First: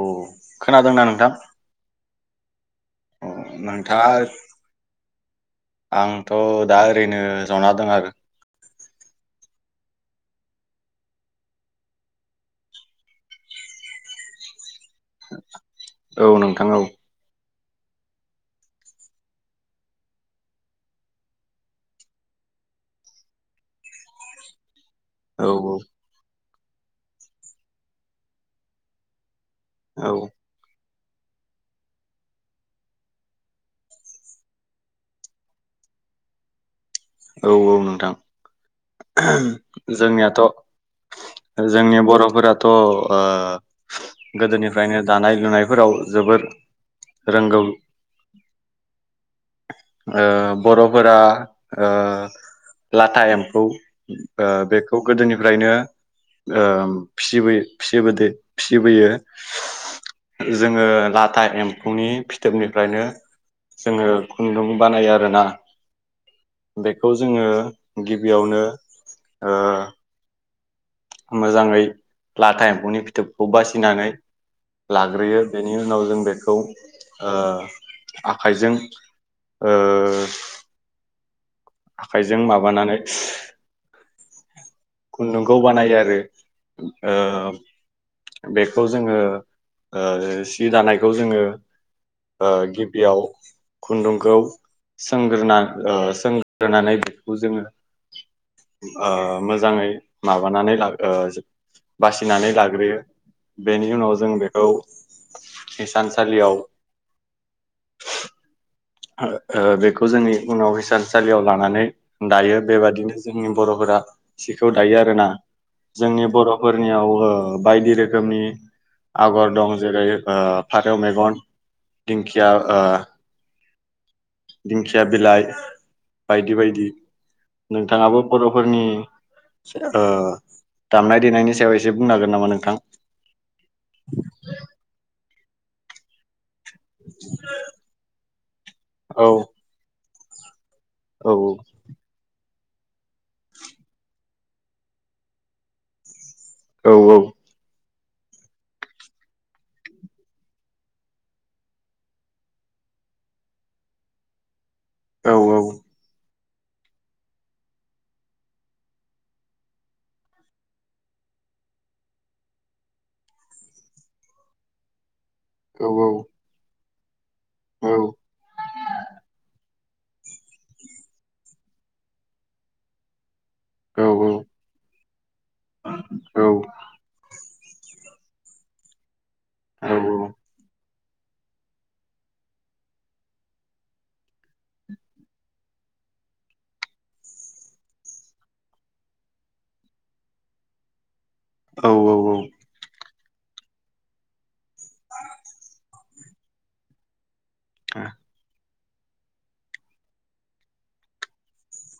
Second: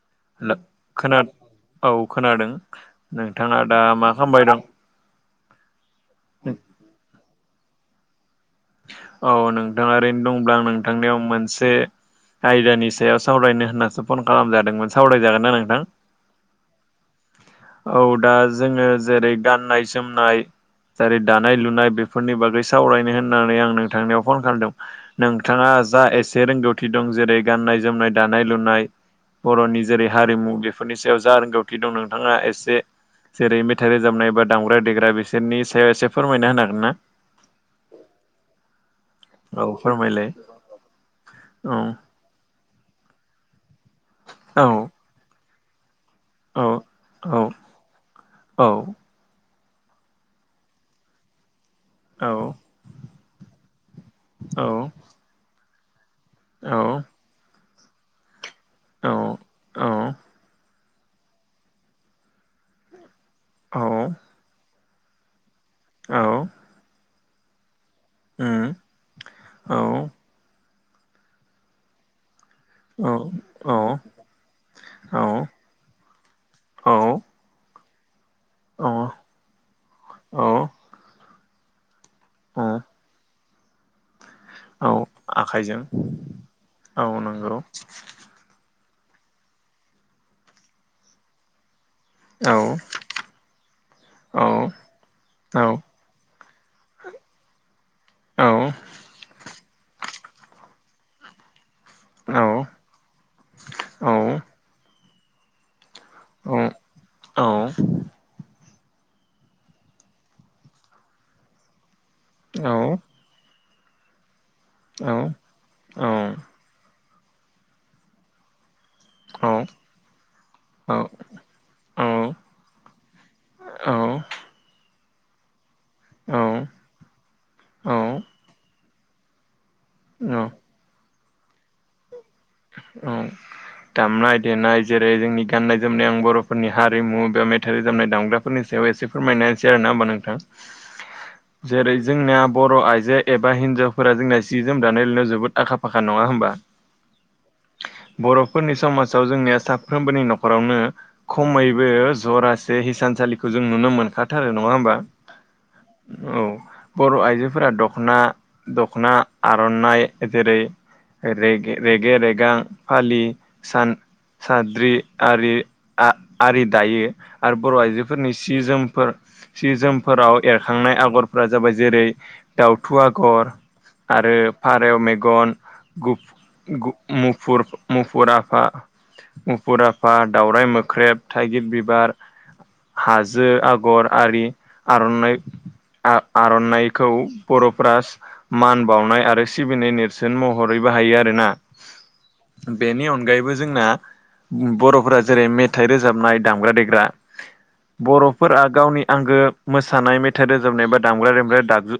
औ खोनादोंना खोना नोंथां औ। खोनादों औ नोंथांङा दा नोंथाङा मा खामबाय दं। आंथ' दा ओरैनो जना दं आरो। औ नोंथांङा ओरैनो दंब्ला आं नोंथांनियाव मोनसे। आयदानि सायाव सावरायनो होननासो फन खालामजादोंमोन सावरायजागोन ना नोंथां औ नोंथां औ औ दा जोंङो जेरै गाननाय जोमनाय जेरै दानाय - लुनाय बेफोरनि बागै सावरायनो होननानै आं नोंथांनिाव फन खालामदों औ नोंथांङा जा एसे रोंगौथि दं जेरै गाननाय जोमनाय दानाय लुनाय बर'नि जेरै औ हारिमु बेफोरनि सायाव जा रोंगौथि दं नोंथांङा एसे एसे जेरै मेथाइ रोजाबनाय ए बा दामग्रा देग्रा बिसोरनि सायाव एसे फोरमायना होनो हागोन ना औ - औ नोंथां औ फोरमायलाय जोंनियाथ' औ जोंनि बर'फोराथ' औ गोदोनिफ्रायनो दानाय लुनायफोराव जोबोर औ औ रोंगौ, औ ओ बर'फोरा औ लाथा एम्फौ बेखौ गोदोनिफ्रायनो औ फिसिबोयो जों औ औ जोंङो लाथा एम्फौनि फिथोबनिफ्रायनो जोंङो खुन्दुं बानायो आरोना औ, बे खौ जोंङो गिबियावनो उम औ मोजाङै लाथा एम्फौनि औ फिथोबखौ बासिनानै औ लाग्रोयो बेनि उनाव जों बेखौ ओ आखाइजों औ ओ, औ आखाइजों औ माबानानै औ, खुन्दुंखौ आखाइजों बानायो आरो औ ओ नंगौ बे खौ जोङो ओइ सि दानायखौ जोङो औ ओ गिबियाव खुन्दुंखौ औ सोंग्रोना औ सों होनानै बेखौ ओ जोङो औ मोजाङै माबानानै लागोन ओ बासिनानै लाग्रोयो बेनि उनाव जों बेखौ हिसानसालियाव ओ बेखौ जोंनि उनाव हिसानसालियाव लानानै दायो औ बेबादिनो जोंनि बर'फोरा सिखौ दायो आरोना। औ जोंनि औ औ बर'फोरनियाव ओ बायदि रोखोमनि आगर दं जेरै ओ फारौ मेगन दिंखिया ओ औ, दिंखिया बिलाइ बायदि बायदि नोंथाङाबो बर'फोरनि ओ दामनाय देनायनि सायाव एसे बुंन हांगोन, औ दामनाय देनाय जेरै जोंनि गाननाय जोमनाय आं बर' फोरनि हारिमु बा मेथाइ रोजाबनाय दामग्राफोरनि सायाव एसे औ फोरमायनाहोनोसै आरो ना होनबा नोंथां। जेरै जोंनिया बर' आइजो एबा हिन्जावफोरा जोंना सि जोम दानाय लुनायाव जोबोद आखा फाख नङा होमबा? औ औ, बर'फोरनि समाजाव जोंनिया साफ्रोमबोनि न'खरावनो खमैबो जरासे हिसानसालिखौ जों नुनो मोनखाथारो नङा होमबा औ औ बर' आइजोफोरा दख'ना दख'ना आर'नाइ जेरै, रेगे रेगां गां फालि सान साद्रि, आरि औ आ दायो। आरो बर' औ आइजोफोरनि सि जोमफोर जि जोमफोराव एरखांनाय आगरफोरा जाबाय जेरै, दावथु आगर औ आरो फारेव मेगन गु मुफुर औ आफा दाावराय मोख्रेब थाइगिर बिबार हाजो आगर आरि आर'नाइ आर'नाइखौ बर'फ्रा मान बावनाय आरो सिबिनाय नेरसोन महरै बाहायो आरोना औ औ बेनि अनगायैबो जोंना बर'फोरा जेरै मेथाइ रोज रोजाबनाय दामग्रा देग्रा औ बर'फोरा गावनि आंगो मोसानाय मेथाइ रोजाबनाय बा दामग्रा देग्रा दागजु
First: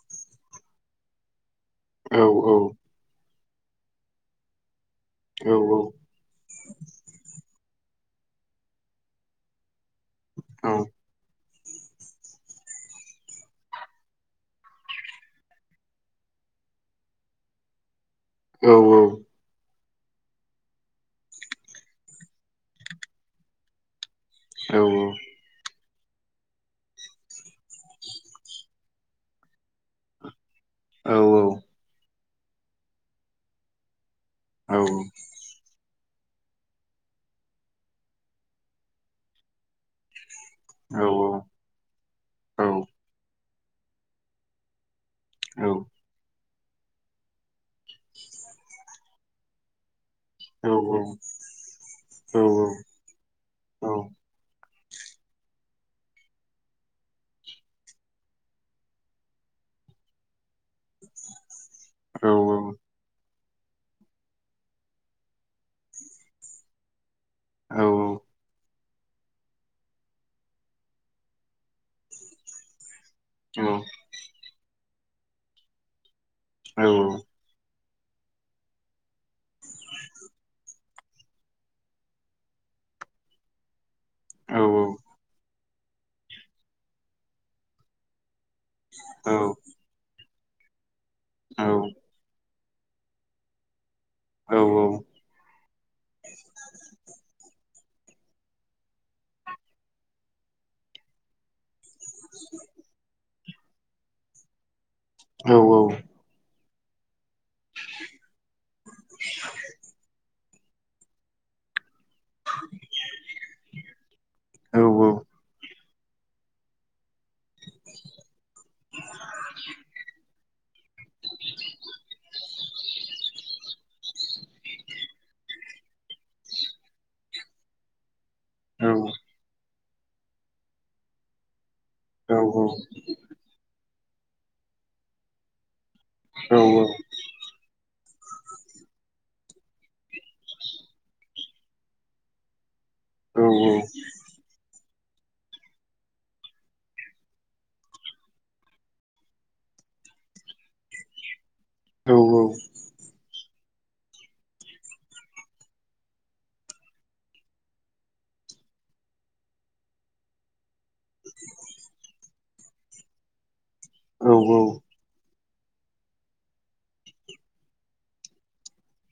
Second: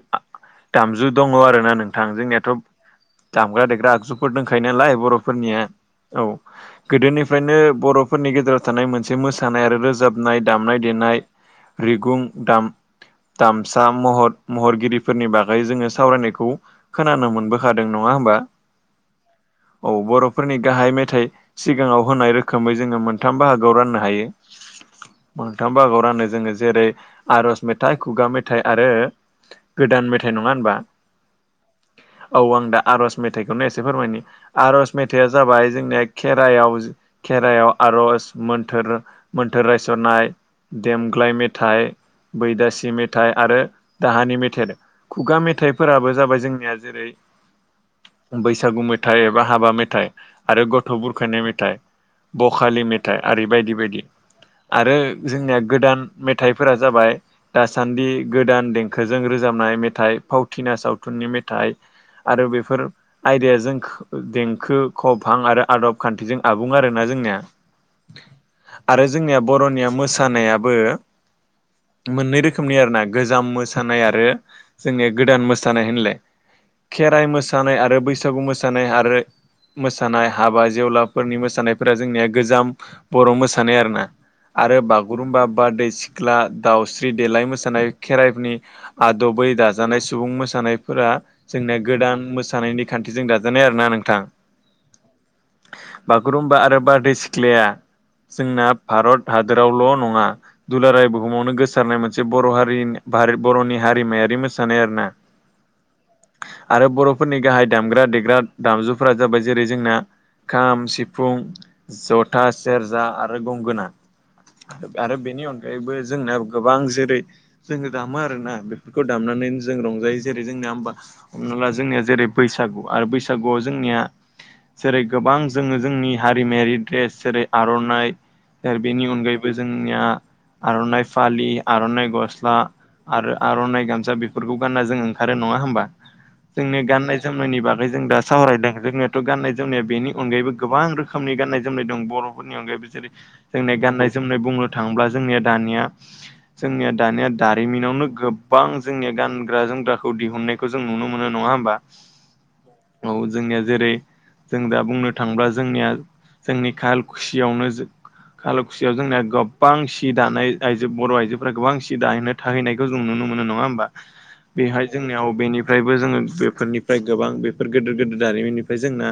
दामजु दङ आरो ना नोंथां औ औ जोंनाथ' दामग्रा देग्रा आगजुफोर दोंखायो नालाय औ बरफोरनिया औ गोदोनिफ्रायनो बर'फोरनि गेजेराव थानाय मोनसे मोसानाय आरो रोजाबनाय दामनाय देनाय रिगुं दाम दामसा महर महरगिरिफोरनि बागै जोङो सावरायनायखौ खोनानो मोनबोखादों। नङा होमबा औ औ, औ बर'फोरनि गाहाय मेथाइ सिगाङाव होनाय रोखोमै जोङो मोनथाम बाहागोआव राननो हायो। औ औ बागाव रानो जोङो जेरै आर'ज मेथाइ, खुगा मेथाइ, आरो गोदान मेथाइ न ङा होनबा! औ औ आं दा आर'ज मेथाइखौनो एसे फोरमायनि आर'ज मेथाइआ जाबाय जोंनिया खेरायाव खेरायाव आर'ज मोन्थोर मोन्थोर रायसननाय देमग्लाय मेथाइ, बैदासि मेथाइ, आरो दाहानि मेथाइ खुगा मेथाइफोराबो जाबाय जोंनिया जेरै- बैसागु मेथाइ एबा हाबा मेथाइ आरो ग'थ बुरखायनाय, मेथाइ बखालि मेथाइ आरि बायदि बायदि आरो जोंनिया गोदान मेथाइफोरा जाबाय दासान्दि गोदान देंखोजों रोजाबनाय मेथाइ फावथिनाय सावथुननि मेथाइ आरो बेफोर आयदाया जोंख देंखो खभां आरो आदब खान्थिजों आबुं आरोना जोंनिया औ औ आरो जोंनिया बर'निया मोसानायाबो मोननै रोखोमनि आरोना गोजाम मोसानाय आरो जोंनिया गोदान मोसानाय होनलाय। खेराइ मोसानाय आरो बैसागु मोसानाय आरो मोसानाय हाबा जेवलाफोरनि मोसानायफोरा जोंनिया गोजाम बर' मोसानाय आरोना। आरो बागुरुम्बा, बारदै सिख्ला, दाावस्रि देलाय मोसानाय खेराइफोरनि आदबै दाजानाय सुबुं मोसानायफोरा औ जोंनिया गोदान मोसानायनि खान्थिजों दाजानाय आरोना नोंथां ।बागुरुम्बा आरो बारदै सि ख्लाया जोंना भारत हादोरावल नङा दुलाराय बुहुमावनो गोसारनाय मोनसे बर' हारिनि भारत बरनि हारिमायारि मोसानाय आरो ना। औ औ आरो बरफोरनि गाहाय दामग्रा देग्रा दामजुफोरा जाबाय जेरै - जोंना खाम, सिफुं जथा, सेरजा आरो गंगोना आरो बेनि अनगायैबो जोंना गोबां जेरै जोङो दामो आरोना। बेफोरखौ दामनानैनो जों रंजायो जेरै जोंनिया हबा हमना ला जोंनिया जेरै बैसागु आरो बैसागुआव जोंनिया जेरै- गोबां जोङो जोंनि हारिमायारि द्रेस जेरै आरनाइ दा बेनि अनगायैबो जोंनिया आरनाइ फालि आरनाइ गस्ला आरो आरनाइ गामसा बेफोरखौ गानना जों ओंखारो नङा होमबा जोंनि गाननाय नायनि बागै जों दा सावरायदों। जोंनियाथ गाननाय जोमनाया बेनि अनगायैबो गोबां रोखोमनि गाननाय जोमनाय दं बर' फोरनि अनगायैबो जै जोंनि गाननाय जोमनाय बुंनो थाङोब्ला जोंनि दानिया जोंनिया दानिया दारिमिनावनो गोबां जोंनिया गानग्रा जोमग्राखौ दिहुननायखौ जों नुनो मोनो नङा होमबा! औ जोंनिया जेरै- जों दा बुंनो थांङोब्ला जोंनिया जोंनि खाल खुसियावनो काल खुसियाव जोंनिया गोबां सि दानाय आइजो बर' आइजोफोरा गोबां सि दाहैनो थाहैनायखौ जों नुनो मोनो नङा होमबा! बेहाय जोंनियाव बेनिफ्रायबो जोङो फोरनिफ्राय गोबां बेफोर गिदिर गोेदिर दारिमिननिफ्राय जोंना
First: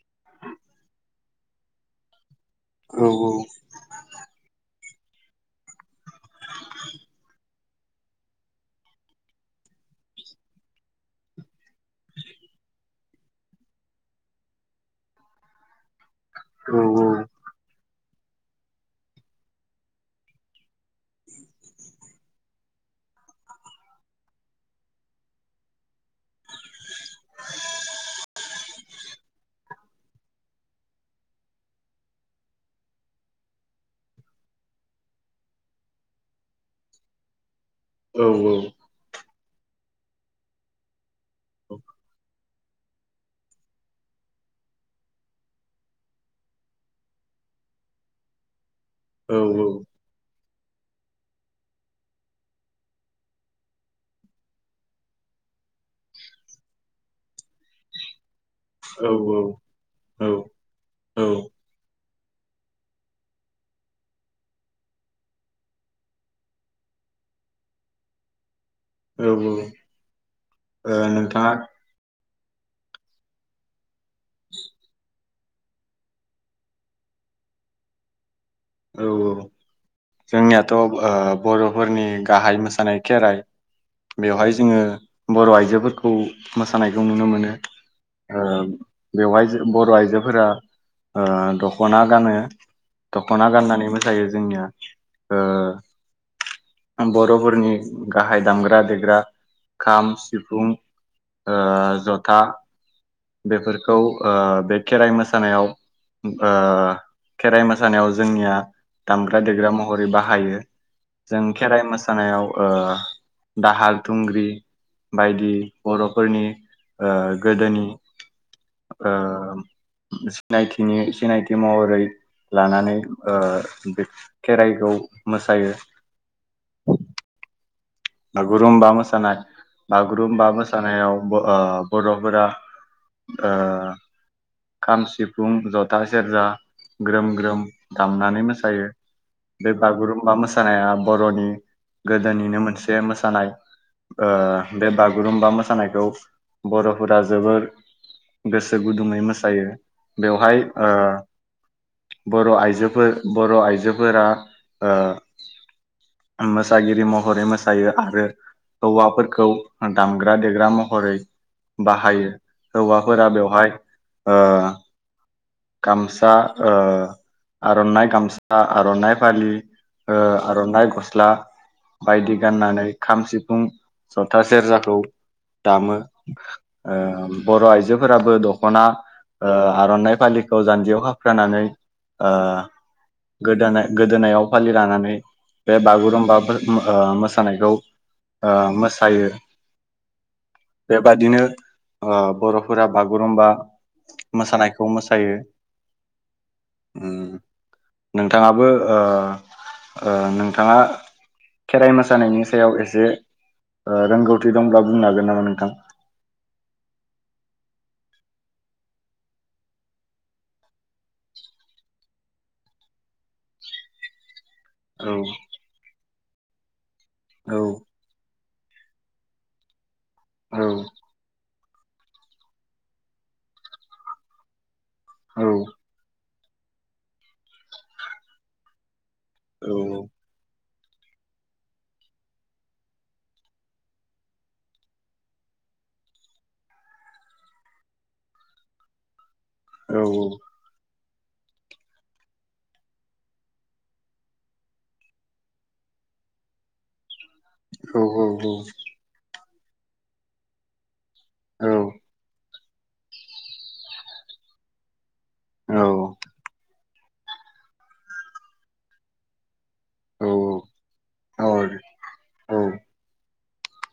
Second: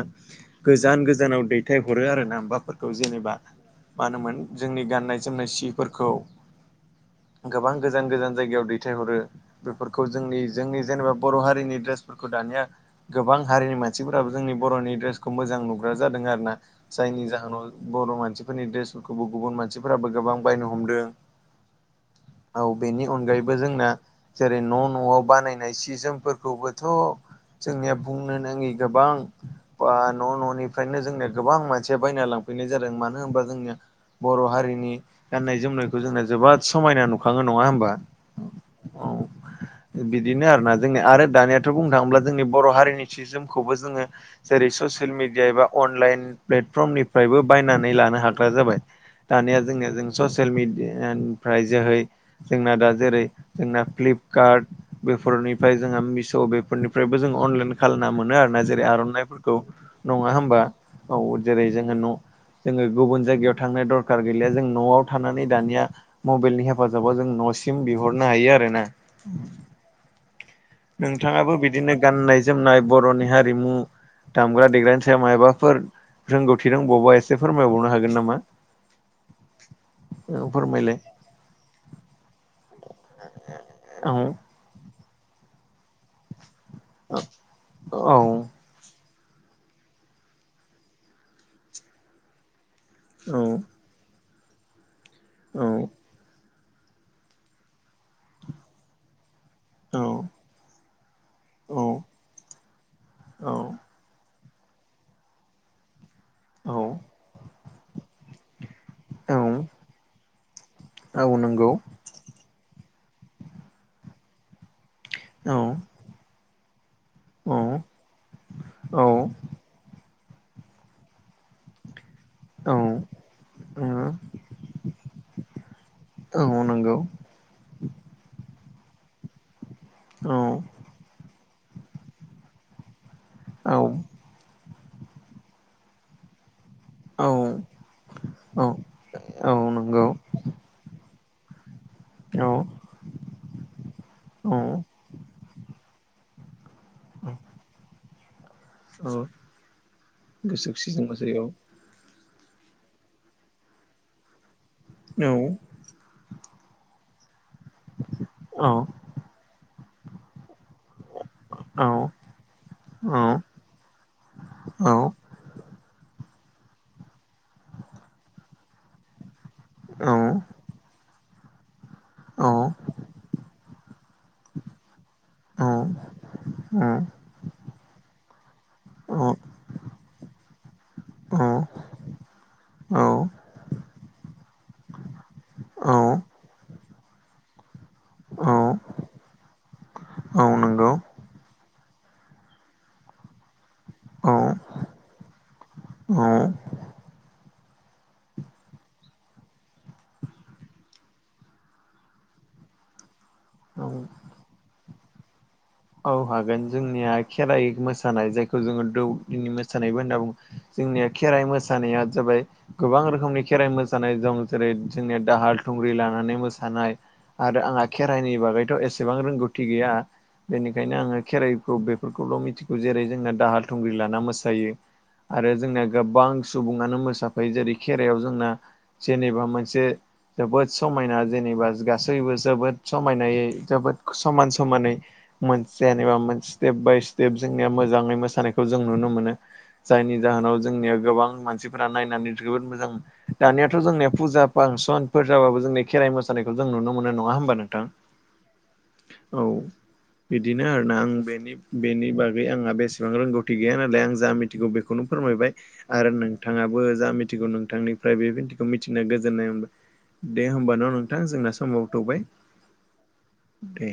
गोजान गोजानाव दैथाय हरो आरो ना माबाफोरखौ जेनेबा मा होनोमोन जोंनि गाननाय जोमनाय सिफोरखौ गोबां गोजान गोजान जायगायाव दैथायहरो। बेफोरखौ जोंनि जोंनि जेनेबा बर' हारिनि ड्रेस दानिया गोबां हारिनि मानसिफोराबो जोंनि बरनि ड्रेसखौ मोजां नुग्रा जादों आरो ना। जाय जायनि जाहोनाव बर मानसिफोरनि द्रेसफोरखौबो गुबुन मानसिफोराबो गोबां बायनो हमदों औ बेनि अनगायैबो जोंना जेरै न' न'आव बानायनाय सि जोमफोरखौबो थ जोंनिया बुंनो नाङि गोबां बा न' न'निफ्रायनो जोंनिया गोबां मानसिया बायना लांफैनाय जादों मानो होनबा जोंनिया बर' हारिनि गाननाय जोमनायखौ जोंना जोबाद समायना नुखाङो नङा होमबा औ औ बिदिनो आरोना जोंनिया आरो दानिया थ' बुंनो थाङोब्ला जोंनि बर' हारिनि सि जोमखौबो जोङो जेरै ससियेल मिडिया एबा अनलाइन प्लेट फ्रमनिफ्रायबो बायनानै लानो हाग्रा जाबाय दानिया जोंनिया जोंनि सस सियेल मिडियानिफ्राय जोहै जोंना दा जेरै जोंना फ्लिपकार्ट बेफोर निफाय जोंहा मिस' बेफोरनिफ्रायबो जों अनलाइन खालामना मोनो आरोना जेरै आर'नाइफोरखौ नङा होमबा औ जेरै जोङो न' जोङो गुबुन जायगायाव थांनो दरखार गैलिया जों न'आव थानानै दानिया मबेलनि हेफाजाबाव जों न' न'सिम बिहरनो हायो आरोना। औ औ ओ। नोंथाङाबो बिदिनो गाननाय जोमनाय बर'नि हारिमु दामग्रा देग्रानि सायाव मायबा फोर रोंगौथि दंबावोबा एसे फोरमायबावनो हागोन नामा? औ औ औ जोंनियाथ' ओ फोरमायलाय बर'फोरनि गाहाय मोसानाय खेराइ औ बेवहाय जोङो बर' आइजोफोरखौ मोसानायखौ नुनो मोनो औ ओ बेवहाय जो बर' आइजोफोरा ओ दख'ना गानो। औ दख'ना गाननानै मोसायो जोंनिया ओ औ ओम बर'फोरनि गाहाय दामग्रा देग्रा औ खाम सिफुं ओ ज'था औ बेफोरखौ ओ बे खेराइ मोसानायाव ओ खेराइ मोसानायाव जोंनिया औ दामग्रा देग्रा महरै बाहायो औ जों नंगौ खेराइ मोसानायाव ओ दाहाल थुंग्रि बायदि औ बर'फोरनि ओ औ गोदोनि औ ओ सिनायथिनि सिनायथि महरै औ लानानै ओ बे खेराइखौ मोसायो। औ नंगौ गुरुम्बा मोसानाय औ बागुरुम्बा मोसानायावबो ओ बर'फोरा ओ औ खाम सिफुं ज'था सेरजा ग्रोम औ ग्रोम दामनानै मोसायो बे औ नंगौ बागुरुमबा मोसानाया बर'नि औ गोदोनिनो मोनस मोसानाय ओ औ बे बागुरुम्बा मोसानायखौ बर'फोरा जोबोर गोसो गुदुङै औ मोसायो बेवहाय गोसो ओ खुसिजों मोसायो बर' आइजोफोर बर' आइजोफोरा औ ओ मोसागिरि महरै मोस सायो आरो औ हौवाफोरखौ दामग्रा देग्रा म हरै औ औ बाहायो हौवाफोरा बेवहाय ओ गामसा ओ आर'नाइ गामसा आर'नाइ फालि ओ आर'नाइ गस्ला बायदि गाननानै खाम सिफुं ज'था सेरजाखौ दामो ओ बर' आइजोफोराबो दख'ना ओ आर'नाइ फालिखौ जान्जियाव खाफ्रानानै ओ गोदानै गोदोनायाव फालि लानानै बे बागुरुम्बाफोर मो सानायखौ ओ मोसायो नंगौ बेबादिनो ओ बर'फोरा बागुरुम्बा मोसानायखौ मोसायो। उम उम नोंथाङाबो ओ ओ नोंथाङा खेराइ मोसानायनि सायाव एसे औ ओ रोंगौथि दंब्ला बुंनो हागोन नामा नोंथां? औ हागोन जोंनिया खेराइ मोसानाय जायखौ जोङो दौदिनि मोसानायबो होनना बु जोंनिया खेराइ मोसानाया जाबाय गोबां रोखोमनि खेराइ मोसानाय दं जेरै औ जोंनिया दाहाल थुंग्रि लानानै मोसानाय औ आरो आंहा खेराइनि बागै थ एसेबां रोंगौथि गैया औ बेनिखायनो आङो खेराइ खौ बेफोरखौल मिथिगौ जेरै जोंना दाहाल थुंग्रि लाना मोसायो औ आरो जोंना गोबां सुबुङनो मोसाफायो जेरै खेरायाव जोंना जेनेबा मोनसे औ जोबोद समायना जेनेबा गासैबो जोबोद समायनायै जोबोद समान समानै मोनसे जेनेबा मोन स्टेप बाय स्टेप जोंनिया मोजाङै मोसानायखौ जों नुनो मोनो औ जायनि जाहोनाव जोंनिया गोबां मानसिफोरा नायनानै जोबोद मोजां दानियाथ' जोंनिया फुजा फांसनफोर जाबाबो जोंनि खेरा मोसानायखौ जों नुनो मोनो नङा होमबा नोंथां। औ बिदिनो आरोना आं नि औ बेनि बागै आंहा बेसेबां रोंगौथि गैया नालाय आं जा मिथिगौ बेखौनो फोरमायबाय औ आरो नोंथाङाबो जा मिथिगौ नोंथांनिफ्राय बेबायदिखौ मिथिनो गोजोननाय औ मोनबाय। दे औ होमबान' नोंथां जोंना औ समावबो थौबाय। औ दे